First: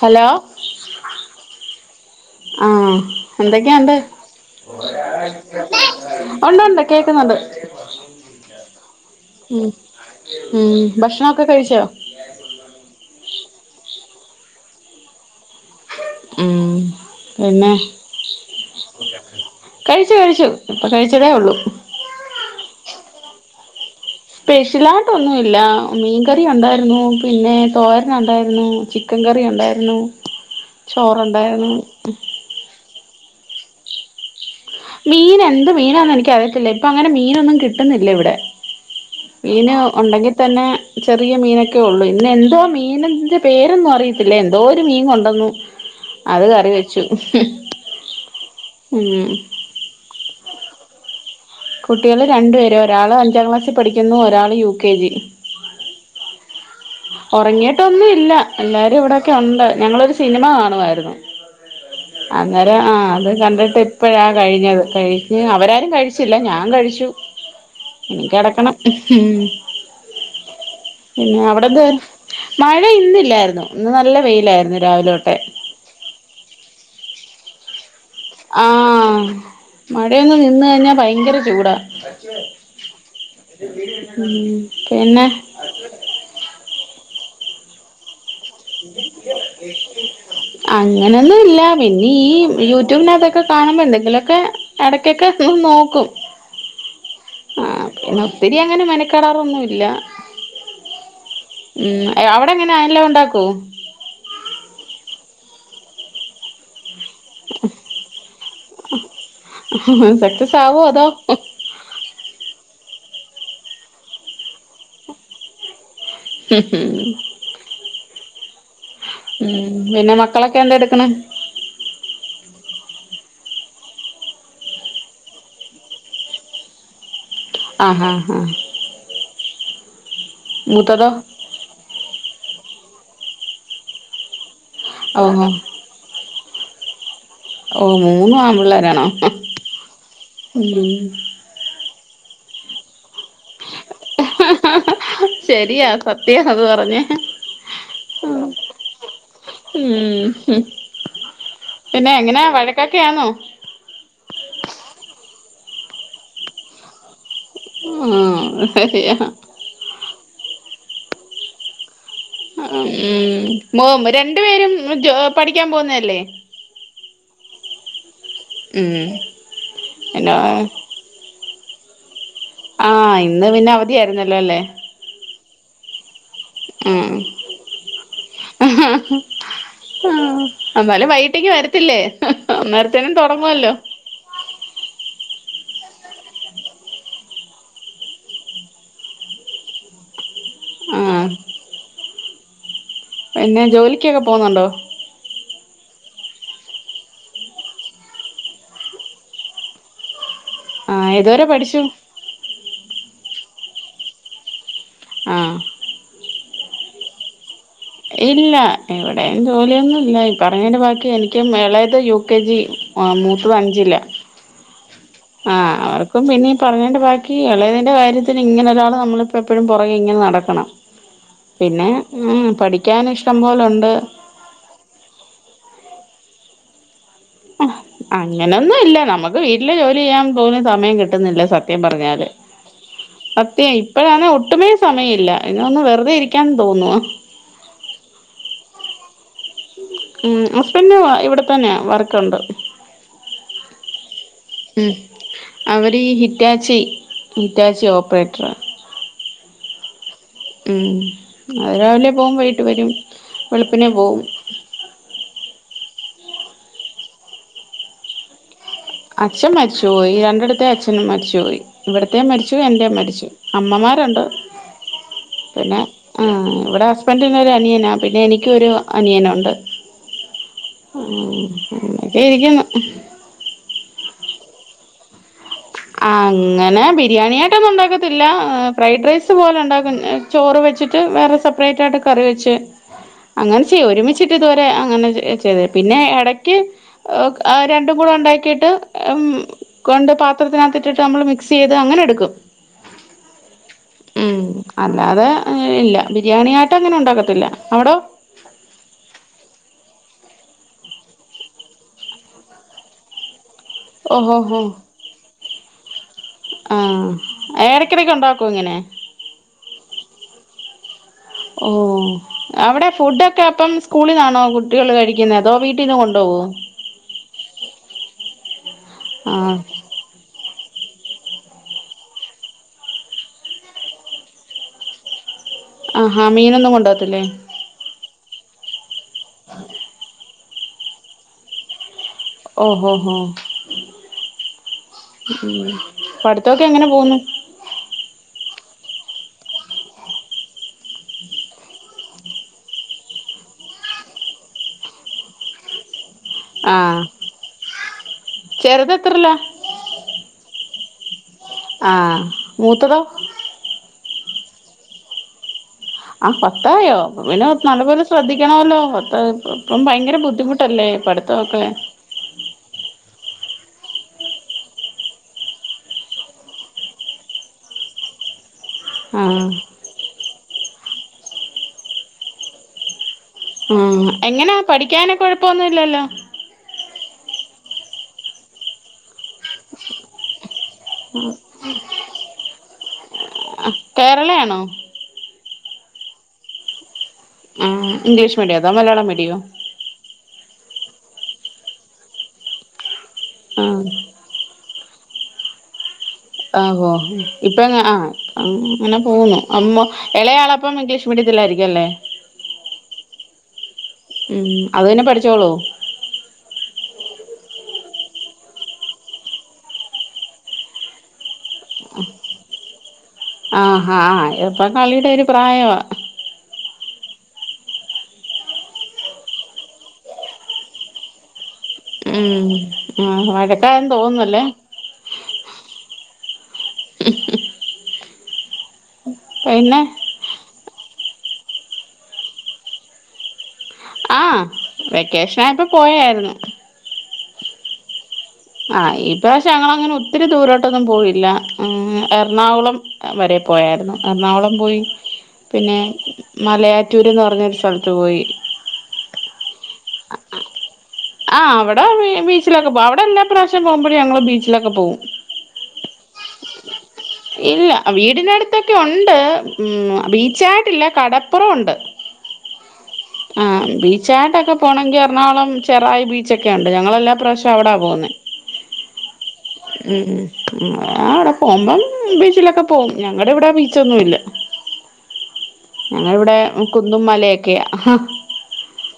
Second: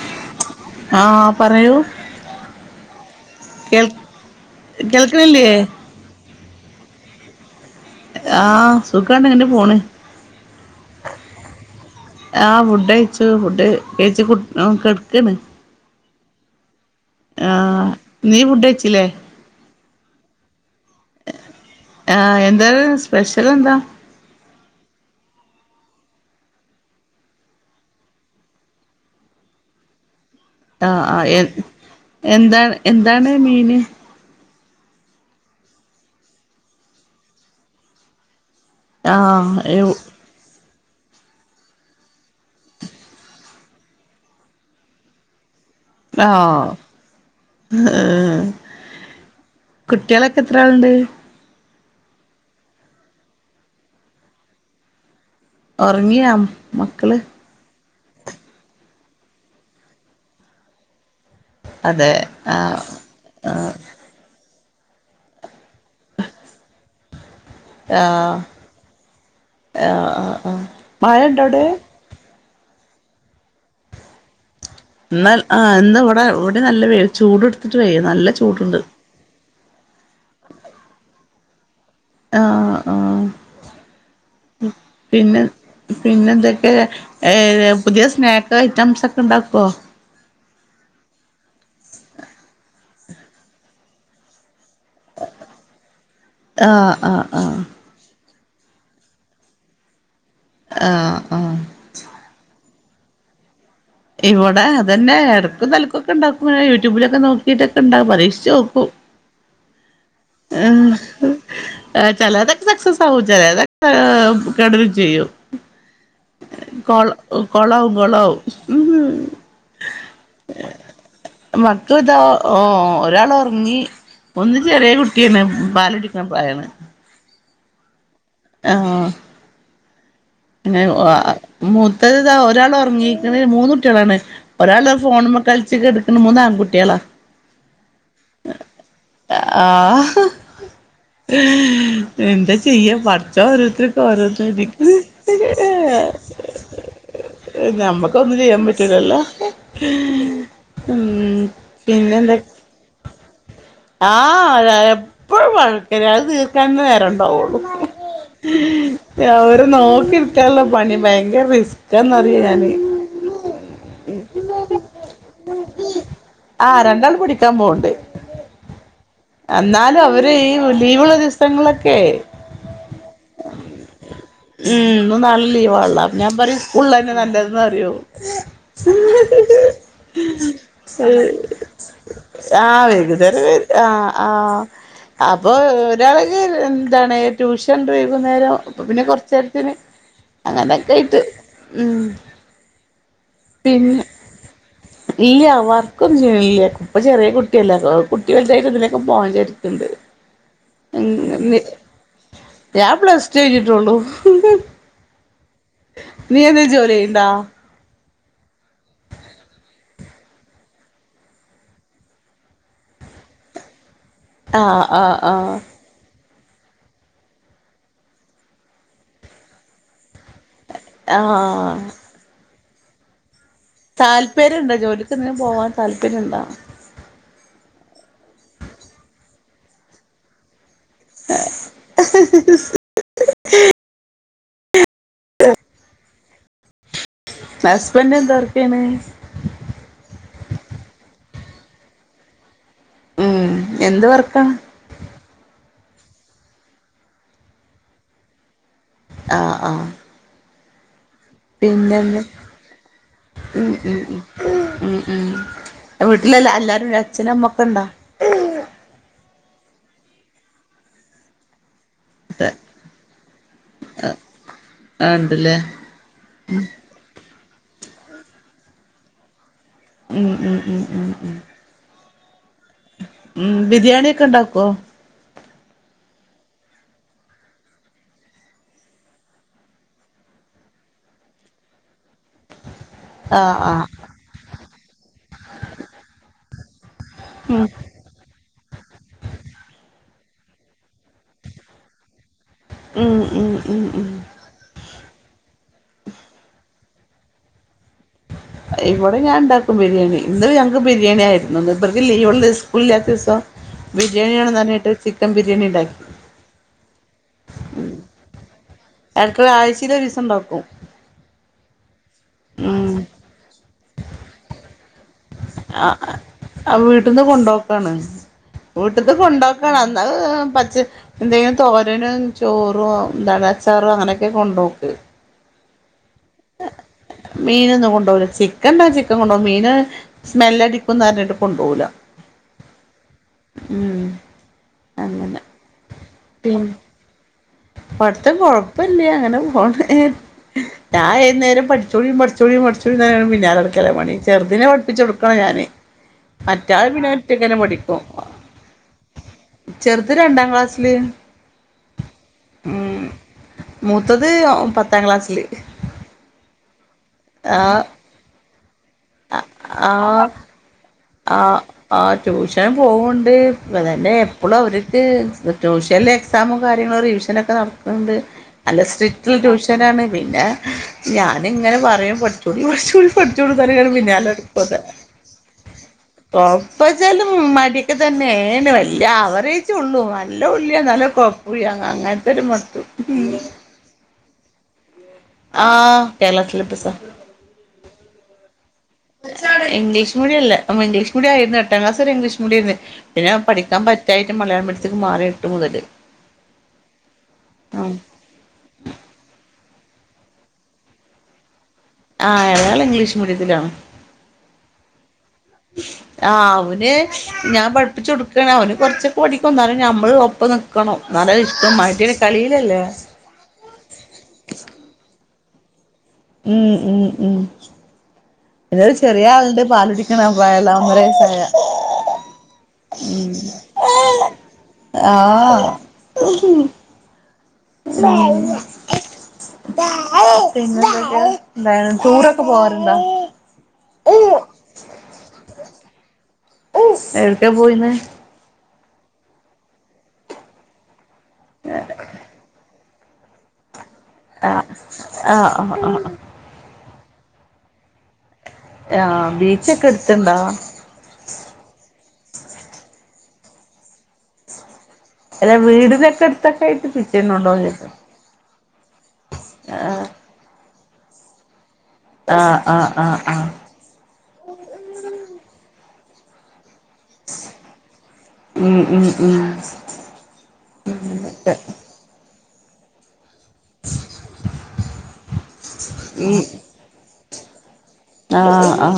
Hello ആ പറയൂ ആഹ് കേൾ എന്തൊക്കെണ്ട് കേൾക്കണില്ലേ ഉണ്ട് ഉണ്ട് കേക്കുന്നുണ്ട് ആഹ് സുഖാണ്ട് ഇങ്ങനെ ഉം പോണ് ഉം ഭക്ഷണൊക്കെ കഴിച്ചോ ആഹ് ഫുഡ് കഴിച്ചു ഫുഡ് എയ്ച്ച കുട്ട് ആഹ് കിടക്കാണ് ഉം പിന്നെ ആഹ് നി ഫുഡ്‌ കഴിച്ചില്ലേ കഴിച്ചു കഴിച്ചു ഇപ്പോ കഴിച്ചതേള്ളു ആഹ് എന്താ സ്പെഷ്യൽ എന്താ സ്പെഷ്യലായിട്ട് ഒന്നുല്ല മീൻകറി ഒണ്ടാര്ന്നു പിന്നെ തോരൻ ഒണ്ടാര്ന്നു chicken curry ഒണ്ടാര്ന്നു ah ah A എന്താ എന്ത് ന്താണ് മീന് മീൻ എന്ത് മീനാന്ന് എനിക്ക് അറിയത്തില്ല ഇപ്പംങ്ങനെ മീനൊന്നും കിട്ടുന്നില്ല ഇവിടെ ആ മീന് എവ് ഒണ്ടെങ്കി തന്നെ ചെറിയ മീനൊക്കെള്ളു ഇന്ന് എന്തോ മീനിന്റെ പേരൊന്നും അറിയത്തില്ലേ എന്തോ ഒരു മീൻ കൊണ്ടുവന്നു. ആ അത് കറി വെച്ചു ഏ, ഉം. കുട്ടികളൊക്കെ എത്രളുണ്ട്? കുട്ടികള് രണ്ടു പേര്. ഒരാള് അഞ്ചാം ക്ലാസ്സി പഠിക്കുന്നു, ഒരാള് യു കെ ജി. ലും ഒർങ്യോ ഒറങ്ങിട്ടൊന്നും ഇല്ല എല്ലാരും ഇവിടെ ഒക്കെണ്ട് ഞങ്ങളൊരു സിനിമ കാണുമായിരുന്നു. അങ്ങനെ ആ അത് കണ്ടിട്ട് ഇപ്പഴ-. കഴിഞ്ഞത് കഴിഞ്ഞ് അവരാരും കഴിച്ചില്ല ഞാ കഴിച്ചു. ഇനി ആഹ് കിടക്കണം ഉം ആഹ് ആ ആ മഴ പിന്നെ ണ്ടൊ വ്ടെ? അവിടെന്ത് മഴ ഇന്നില്ലാരുന്നു ഇന്ന് നല്ല വെയിലാര്. ഇന്ന് ആ ഇന്ന് ഇവിടെ അവിടെ നല്ല വേയിൽ ചൂട് ട്ത്തിട്ട് വേയ്യ ആഹ് മഴയൊന്ന് നിന്ന് കഴിഞ്ഞാൽ ഭയങ്കര ചൂടാ ആ ആ ഉം പിന്നെ പിന്നെ എന്തൊക്കെ? ഏ പുതിയ സ്നാക്ക് ഐറ്റംസ് ഒക്കെ ഉണ്ടാക്കുവോ അങ്ങനൊന്നുല്ല പിന്നെ ഈ യു യുട്ടൂബ്ന്നതൊക്കെ കാണുമ്പോ ന്തെങ്കിലൊക്കെ ഇടക്കൊക്കെ തും നോക്കും. ആഹ് ആഹ് ആഹ് പൊണ് ഒത്തിരി അങ്ങനെ മെനക്കടാറൊന്നുല്ല ആഹാ ആഹാ.. ! അഎല്ല ഉണ്ടാക്കോ ഇവടെ അതന്നെ എടക്കും തലക്കൊക്കെ ഉണ്ടാക്കുവായ് യൂട്യൂബിലൊക്കെ നോക്കിട്ടൊക്കെ ണ്ടാ പരീക്ഷിച്ച് നോക്കു സക്സസാവോ അതോ സെക്സസാവും ചെലത് കെടരും ചെയ്യും കൊൾ കൊളാവും കൊളാവും ഉം പിന്നെ മക്കളൊക്കെ എന്താ എടുക്കണെ ഒരാളൊർങ്ങി ഒന്ന് ചെറിയ കു ട്ട്യാണ് [unintelligible] ആഹഹ ആഹ് പിന്നെ മൂത്തതോ മൂത്തതാ ഒരാളൊർ ർങ്ങീക്ക്ണ് മൂന്ന് കുട്ട്യാളാണ് ഒരാള്ത ഫോൺമേ ഓഹോ കളിച്ച് കെട്ക്ക്ണ് മൂന്നാങ്ങു കുട്ട്യേളാ ഓ മൂന്ന് ആമ്പുള്ളാരാണോ ആഹ് എന്താ ചെയ്യ പ ട്ട്യേളോരോരുത്തർക്ക് ഒരോ [unintelligible] ശരിയാ സത്യ അത് പറഞ്ഞെ ഞമ്മക്കൊന്നും ഉം ചെയ്യാൻ പറ്റൂലല്ലോ ഉം പിന്നെ പിന്നെന്താ എങ്ങനെ വഴെക്കെക്കയ അഹ് ആഹ് എപ്പഴും വഴക്കെ ന്നെഅത് തീർക്കാൻ തന്നെ നേരം ഉണ്ടാവൊള്ളൂ ആഹ് ശരിയാ അവര് നോക്കി നോക്കാള്ള പണി ഭയങ്കരറിസ് ഉം മോ രണ്ടു പേരും ജോ പഠിക്കാൻ പോന്നല്ലേ ത്തം പോവ്ണ്ട് ഉം എന്നാലും അവര് പിന്നെ ഈ ലീവ്ള്ള ദിവസ് തങ്ങളലൊക്ക ആഹ് ഇന്ന് പിന്നെ അവധിയായിരുന്നല്ലോലെ ലീ വാള്ള ഞാൻ പറിം സ്ക്കൂള്ളെന്നെ നല്ലത് ന്നറയും ആഹ് എന്നാലും വൈകിട്ടേക്ക് [unintelligible] വരത്തില്ലേ ആഹ് അന്നേരത്തേനും വൈകുന്നേരം തൊടങ്ങുവല്ലോ ആഹ് ആഹ അപ്പൊ ഒരാൾക്ക് എന്താണ് ട്യൂഷൻണ്ട് വൈകുന്നേരം പിന്നെ കൊറച്ച രേത്തിന് അങ്ങനൊക്കൊയിട്ട് ആഹ് ഉ പിന്നെ ജോലിക്കൊക്കെ പോകുന്നുണ്ടോ ഇപ്പഒന്നും ചെയ്യണ്‌ല്യഇപ്പ ചെറിയ കുട്ടിയല്ലെകുട്ടി വലുതായിട്ട് മോൻ്റെടുത്ത്ണ്ട് ആ ഏതുവരെ പഠിച്ചു പ്ലസ്റ്റു എഴുതിട്ടോള്ളു ആഹ് നീ എന്തേ ജോലി ചെയ്യുണ്ടോ ഇല്ല എവിടെയും ജോലിയൊന്നും ഇല്ല പറഞ്ഞെന്റെ ബാക്കി എനിക്കും എളേത് യു കെ ജി മൂത്തത് അഞ്ചിലാ ആ ആ ആ പ്പം പിന്നെ ഈ പറഞ്ഞേന്റെ ബാക്കി എളേതിന്റെ കാര്യത്തിന് ഇങ്ങനെ ഒരാൾ നമ്മളിപ്പോ എപ്പോഴും പൊറകെ ഇങ്ങനെ നടക്കണം പിന്നെ മ് പഠി ക്കാനിഷ് താല്പര്യം ഉണ്ട് ജോലിക്കെന്തേം പോവാൻ താൽ പിന്നെന്താ വീട്ടിലെ ജോലി ചെയ്യാൻ തോന്നിയ സ മയം കിട്ടുന്നില്ല സത്യം പറഞ്ഞാല് സത്യാ ഇപ്പഴാണെ ഒ ട്ടുമേ സമയില്ല ഇന്നൊന്ന് വെറുതെ ഇരിക്കാൻ തോന്നുവ ലെമേ [unintelligible] മ് ഹസ്ബെന്റ് ഇവിടെ തന്നെയ വർക്കൊണ്ട് ഉം എന്ത് വർക്കാ അവർ ഹിറ്റാച്ചി ഹിറ്റാച്ചി ഓപ്പറേറ്ററാ ആ ആ ഉം അത് രാവിലെ പോവും വൈകീട്ട് വരും ഉം വെളുപ്പിനെ ഉം പോവും വീട്ടിലല്ല അല്ലാരും അച്ഛനും അമ്മൊക്കെണ്ടാക്കും അച്ഛൻ മരിച്ചുപോയി രണ്ടിടത്തെ അച്ഛനും മരിച്ചുപോയി ഇവിടത്തെ മരിച്ചു എന്റേം മരിച്ചു ആഹ് അമ്മമാരുണ്ട് ഇണ്ട്ല്ലേ പിന്നെ ഇവിടെ ഹസ്ബൻഡിന് അനിയനാ പിന്നെ എനിക്കൊരു അനിയനുണ്ട് ഉം ഉം ഉം ഉം ഉ ദേ ഇരിക്കുന്നു ഉം ബിരിയാണി ഒക്കെ ഇണ്ടാക്കോ ആ അങ്ങനെ ബിരിയാണിയിട്ടൊന്നും ഉണ്ടാക്കത്തില്ല ഫ്രൈഡ് റൈസ് പോലെ ഉണ്ടാക്കും ചോറ് വെച്ചിട്ട് വേറെ സെപ്പറേറ്റ് ആയിട്ട് കറി വെച്ച് ആഹ് അങ്ങനെ ചെയ്യോ ആഹ് ഒരുമിച്ചിട്ട് തോ അങ്ങനെ ചെ ചെയ്തെ പിന്നെ എടയ്ക്ക് ഉം രണ്ടും കൂടെ ഉണ്ടാക്കിട്ട് മ് കൊണ്ട് പ പാത്രത്തിനകത്തിട്ട്ട്ട് നമ്മള് മിക്സ് ചെയ്ത് അങ്ങനെ എടുക്കും ഉം ഉം ഉം ഉ അത് അങ്ങനെയില്ല ബിരിയാണിയായിട്ട് അങ്ങനെ ഒണ്ടാക്കത്തില്ല അവിടോ ഇവിടെ ഞാൻ ണ്ടാക്കും ബിരിയാണി ഇന്ന് ഞങ്ങക്ക് ബിരിയാണി ആയിരുന്നുന്ന് മൂപ്പർക്ക് ലീവള്ള സ്കൂളില്ലാത്ത ദിവസം ഓഹോ ബിരിയാണിയാണ് നനാറിഞ്ട്ട് ചിക്കൻ ബിരി ബിരിയാണി ഉണ്ടാക്കി ആ ഏടക്കെടക്ക് ഒണ്ടാക്കോ ഇങ്ങനെ ഇടക്ക് ആഴ്ചയിൽ ഒരു ദിവസം ഉണ്ടാക്കും ഓ അവിടെ ഉം ഫുഡ് ഒക്കെ അപ്പം സ്കൂളിലാണോ കുട്ടികൾ കഴിക്കു ആ ആ വീട്ട്ന്ന് കൊണ്ടപോക്കാണ് വീട്ടന്ന് ആഹ് കൊണ്ടുപോക്കാണ് ന്നാ എന്തെങ്കും തോരന് ചോറു ന്താണ് അ ച്ചാറ് അങ്ങനെയൊക്കെ കൊണ്ടുപോക്ക്ണ്ട് ആഹാ മീനൊന്നും കൊണ്ടാകത്തില്ലേ [unintelligible] ക്കൻ കൊണ്ടോകും മീന് സ്മെല്ല് അടിക്കുന്ന് പറഞ്ഞിട്ട് കൊണ്ടുപോവൂല്ലാ. ഓഹോ ഉം അങ്ങനെ പഠിത്തൊക്കെ പിന്നെ എങ്ങനെ പോന്നു? പഠിത്തം കൊഴപ്പല്ല്യ അങ്ങനെ പോണ് ഞാ ഏത് നേരോം പഠിച്ചോളീ പഠിച്ചോളീ പഠിച്ചോന്നറഞ്ഞു പിന്നാലെ നടക്കല്ലേ പണി ചെറുതിനെ പഠിപ്പിച്ചു കൊടുക്കണം ഞാന്. മറ്റാള് ആഹ് പിന്നെ ഒറ്റക്കനെ പഠിക്കും ചെറുത് എത്രയിലാ ചെറുത് രണ്ടാം ക്ലാസില്. ആഹ് മൂത്തതോ? മൂത്തത് പത്താം ക്ലാസ്സില്. ആ പത്തായോ അപ്പപിന്നെ ആ നല്ലപോലെ ശ്രദ്ധി ക്കണോല്ലോ? പത്ത് പ്പ ഇപ്പം ഭയങ്കര ബുദ്ധിമുട്ടല്ലേ? ആ പഠിത്തമൊക്കെ ആ ട്യൂഷന് പോവ്ണ്ട് ഇപ്പ തന്നെ എപ്പളും അവരിക്ക് ട്യൂഷനില്എക്സാമും കാര്യങ്ങളും റിവിഷനൊക്കെ നടക്കുണ്ട്. നല്ല സ്ട്രിക്റ്റ് ആഹ് ട്യൂഷനാണ് പിന്നെ ഞാനിങ്ങനെ പറയും പഠിച്ചോളീ പഠിച്ചോളീ ആ എങ്ങനാ പഠിക്കാന് കൊഴപ്പൊന്നും ഇല്ലല്ലോ [unintelligible] മടിയെക്കെ തന്നേണ് വെല്ല്യ ആവറേജേ ഒള്ളു അ [unintelligible] എന്നാല് ഒരു കൊഴപ്പോല്ല്യ അങ്ങനത്തെ ഒരു [unintelligible] കേരളയാണോ ആ കേരള സിലബസ്സാ ആ ഇംഗ്ലീഷ് മീഡിയോ അതോ മലയാളം മീഡിയോ ഇംഗ്ലീഷ് മീഡിയല്ലേ? മിടി ഇംഗ്ലീഷ് മീഡിയം ആയിരുന്നു എട്ടാം ക്ലാസ്സുവരെ ഇംഗ്ലീഷ് മീഡിയം ആയിരുന്നു പിന്നെ ആ പഠിക്കാൻ പറ്റായിട്ട് മലയാളം മീഡി ത്തേക്ക് മാറി എട്ട് മുതല്. ആവോ ഇപ്പ ആ ആഹ് അങ്ങനെ പോവുന്നു അമ്മു എളയാളപ്പം ഇംഗ്ലീഷ് മീഡത്തിലായിരി ആ എളയാള് ഇംഗ്ലീഷ് മീഡിയത്തിലാണ്. ഉം അത് പന്നെ പഠിച്ചോളുവോ? ആഹ് അവന് ഞാൻ പഠിപ്പിച്ച്ച് കൊടുക്കാണ് അവന് കൊറച്ചൊക്കെ പഠിക്കും എന്നാലും ഞമ്മള് ഒപ്പം നിക്കണം എന്നാലെ ഇഷ്ട്ടം കളിയിലല്ലേ? ആഹ് ആഹ് ഇപ്പൊ കളിയുടെ ഒരു പ്രായമാ. ഉം ഉം ഉം പിന്നൊരു ചെറിയ ആള്ണ്ട് പാല് കുടിക്കണ പ്രായള്ള ഒന്നര വയസ്സായ ഉം ആഹ് വഴക്കായെന്ന് തോന്നുന്നല്ലേ? ആഹ് ഉം പിന്നെ ഓ പിന്നെന്തൊക്കയാ എന്തായെ ടൂറൊക്കെ പോവാറ്ണ്ടോ ആഹ് വെക്കേഷ്നായപ്പം പോയേരുന്നു ട്ടാ പോയിര്ന്നേ ആഹ് ഇപ്പ പക്ഷേ ഞങ്ങളങ്ങനെ ഒത്തിരി ദൂരോട്ടൊന്നും പോയി ല്ല ഉം എറണാകുളം ഏ വരെ പോയായിരുന്നു എറണാകുളം ആഹ് പോയി ആഹ് പിന്നെ ആഹ് ആഹ് മലയാ റ്റൂര്ന്ന് പറ്ഞ്ഞൊരു സ്ഥലത്ത് പോയി ആ ബീച്ചൊക്കെ എട്ത്ത്ണ്ടോ ച്ചിലൊക്കെ പോവാ അവിടെ എല്ലാ പ്രാവശ്യ പോവ്മ്പഴും ഞങ്ങള് ബീച്ചിലൊക്കെ പോവും അല്ല വീടിനൊക്കെ അടുത്തൊക്കെ ആയിട്ട് പിച്ചേന്നുണ്ടോന്ന് ഇല്ല ആ ചോദിച്ചതാ വീടിനടുത്തൊക്കെ ഒണ്ട്. ഉം ആഹ് ബീച്ചായിട്ടില്ല കടപ്പുറൊണ്ട് ആഹ് ആഹ് ബീച്ചായിട്ടൊക്കെ പോണങ്കി എറണാകുളം ചെറായി ബീച്ചൊക്കെയു ണ്ട് ഞങ്ങളെല്ലാ പ്രാവശ്യം അവിടാ പോവുന്നേ ഉം ഉം ഉം ഉം ഉം ആടെ പോവുമ്പം ബീച്ചിലൊക്ക പോവും ഞങ്ങടെ ഇവടെ ബീ ച്ചൊന്നുല്ല ഞങ്ങവിടെ ഉം കുന്നും മലയൊക്കെയാ ആ ആ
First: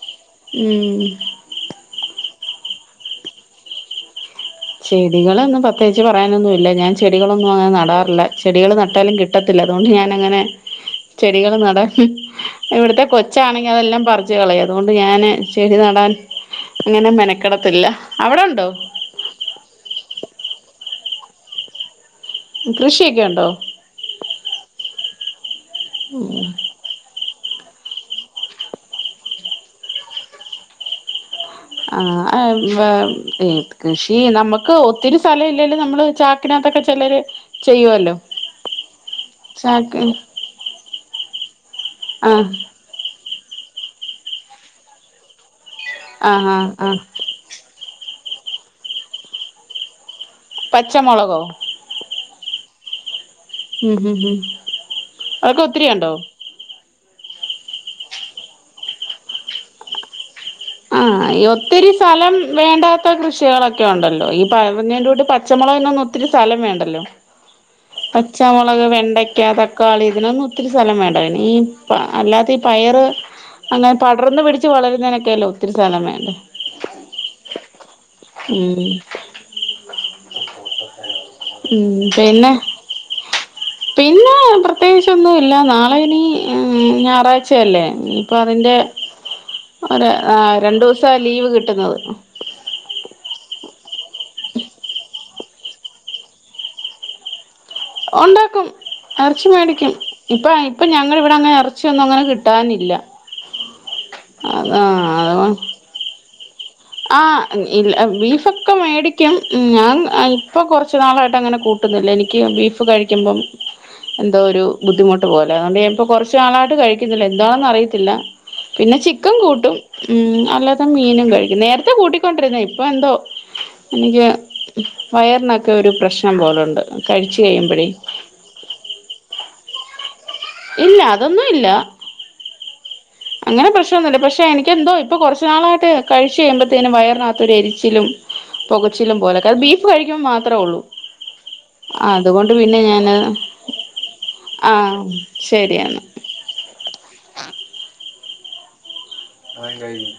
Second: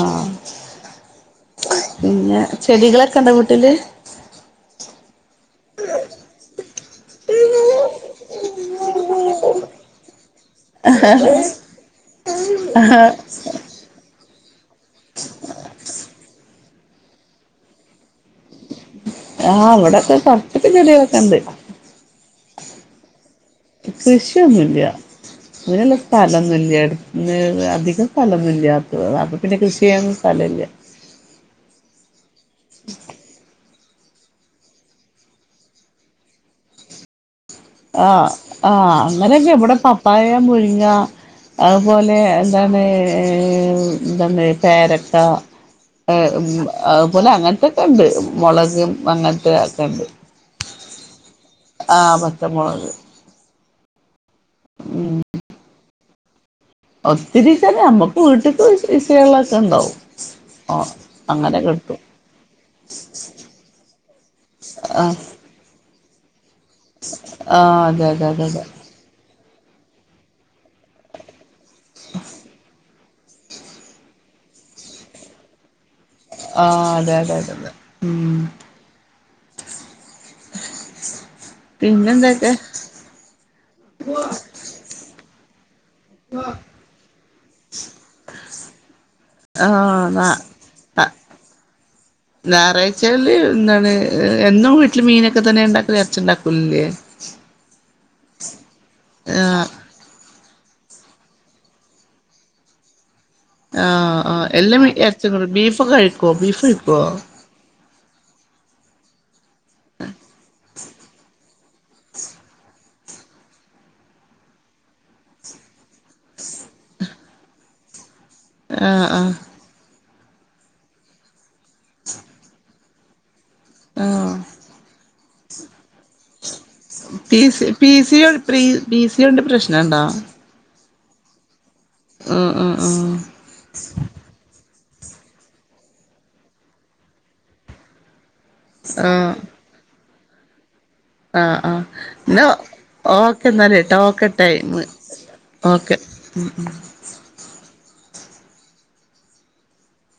ഉം പിന്നെ ചെടികളൊക്കെ ഉണ്ടോ വീട്ടില് ചെടികളൊന്നും പ്രത്യേകിച്ച് പറയാനൊന്നുമില്ല. ഞാൻ ചെടികളൊന്നും അങ്ങനെ നടാറില്ല. ചെടികൾ നട്ടാലും കിട്ടത്തില്ല. അതുകൊണ്ട് ഞാനങ്ങനെ ചെടികൾ നട ഇവിടത്തെ കൊച്ചാണെങ്കി അതെല്ലാം പറ ച്ച് കളയ അതുകൊണ്ട് ഞാന് ചെടി നടാൻ ഇങ്ങനെ മെനക്കടത്തില്ല അവിടെ ഉണ്ടോ ആ അവിടെക്കെ കൊറച്ചൊക്കെ ചെടികളൊക്കെണ്ട് കൃഷിയൊക്കെ ഉണ്ടോ കൃഷിയൊന്നുവില്ല അതിനെന്നും സ്ഥലം ഒന്നും ഇല്ല അധികം സ്ഥലൊന്നുമില്ലാത്ത അപ്പ പിന്നെ കൃഷി ചെയ്യുന്ന സ്ഥല ഇല്ല ആ കൃഷി നമ്മുക്ക് ഒത്തിരി സ്ഥലം ഇല്ലെലും നമ്മള് ചാക്കിനകത്തൊക്കെ ചിലര് ആ ചെയ്യുവല്ലോ ആ അങ്ങനെയൊക്കെ ഇവിടെ ചാക്ക് പപ്പായ മുരുങ്ങ അതുപോലെ ആ എന്താണ് എന്താണ് പേരക്ക ആ ആ ആ അതുപോലെ അങ്ങനത്തൊക്കെ ഉണ്ട് മുളകും അങ്ങനത്തെ ഒക്കെണ്ട് പച്ചമുളകോ ആ പച്ച മുളക് ഉം ഉം ഉം ഉം ഒത്തിരി ഉണ്ടോ ഒത്തിരിക്കന നമ്മക്ക് വീട്ടക്ക് യൂ ശയുള്ളൊക്കെ ഇണ്ടാവും ആ ഈ ഒത്തിരി സ്ഥലം വേണ്ടാത്ത കൃഷികളൊക്കെ ഒണ്ടല്ലോ ഈ ആ പറഞ്ഞന്റെ കൂട്ട് പച്ചമുളകിനൊന്നും ഒത്തിരി സ്ഥലം വേണ്ടല്ലോ ആ അതെ അതെ അതെ അതെ പച്ചാമുളക് വെണ്ട ചക്ക തക്കാളി ഇതിനൊന്നും ഒത്തിരി സ്ഥലം വേണ്ട പിന് ഈ അല്ലാത്ത ഈ പയറ് അങ്ങനെ പടർന്ന് പിടിച്ച് വളരുന്നതിനൊക്കെയല്ലോ ഒത്തിരി സ്ഥലം വേ ആ അതെ അതെ അതെതെ ഉ ഉം ഉം പിന്നെ പിന്നെന്തൊക്കെ പിന്നെ പ്രത്യേകിച്ച് ഒന്നും ഇല്ല നാ ള ഇനി ഞായറാഴ്ചയല്ലേ ഇപ്പൊ അതിന്റെ ആ ഒ ന്നാ രണ്ടു ദിവസ ലീവ് കിട്ടുന്നത് ഞായറാഴ്ചകളില് എന്താണ് എന്നും വീട്ടില് മീനൊക്കെ തന്നെ ഉണ്ടാക്കല് ഇറച്ചുണ്ടാക്കലല്ലേ ഉണ്ടാക്കും ഇറച്ചി മേടിക്കും ഇപ്പ ഇപ്പൊ ഞങ്ങ ഇവിടെ അങ്ങനെ ഇറച്ചിയൊന്നും അങ്ങനെ കിട്ടാനില്ല ആ ആ അത എല്ലാം അത ഇറച്ചി ബീഫൊക്കെ കഴി കോ ബീഫ് കഴിക്കുവോ ആ ഇ ബീഫൊക്കെ മേടിക്കും ഞാൻ ഇപ്പൊ കൊറച്ച് നാളായിട്ട് അങ്ങനെ കൂട്ട കിട്ടുന്നില്ല എനിക്ക് ബീഫ് കഴിക്കുമ്പം എന്തോ ഒരു ബുദ്ധിമുട്ട് പോലെ അതുകൊണ്ട് പ്പ കുറച്ച് നാളായിട്ട് കഴിക്കുന്നില്ല എന്താണെന്ന് അറിയത്തില്ല ആ പിന്നെ ആ ചിക്കൻ കൂട്ടും ഉം അല്ലാതെ മീനും കഴി- ഇന്നെ ടുത്ത് കൂട്ടിക്കൊണ്ടിരുന്നെ ഇപ്പൊ എന്തോ എനിക്ക് വയറിനെക്കൊരു പിസി പിസി ഒ പ്രി പിസി ഓന്റ പ്രശ്ന നാണ്ടാ ഇല്ല അതൊന്നുവില്ല ആ അങ്ങനെ പ്രശ്നൊന്നൂല്ല പക്ഷെ എനിക്ക് നിക്ക് എന്തോ ഇപ്പൊ കുറച്ചു നാളായിട്ട് കഴിച്ചു കഴിയമ്പഴത്തേനും വയറിനകത്തൊരു എരിച്ചിലും ആ പൊകച്ചിലും ആ പോക്ക് അത് ബീഫ് കഴിക് കുമ്പം മാത്രെ ഒള്ളൂ ആഹ് ആഹ് എന്നാ ഞാന് ഓക്കെന്നാല് ടോക്ക്ട്ടൈം ആഹ് ഓക്കെ ശരിയെന്നാ ഉം ഉം വയ് [unintelligible]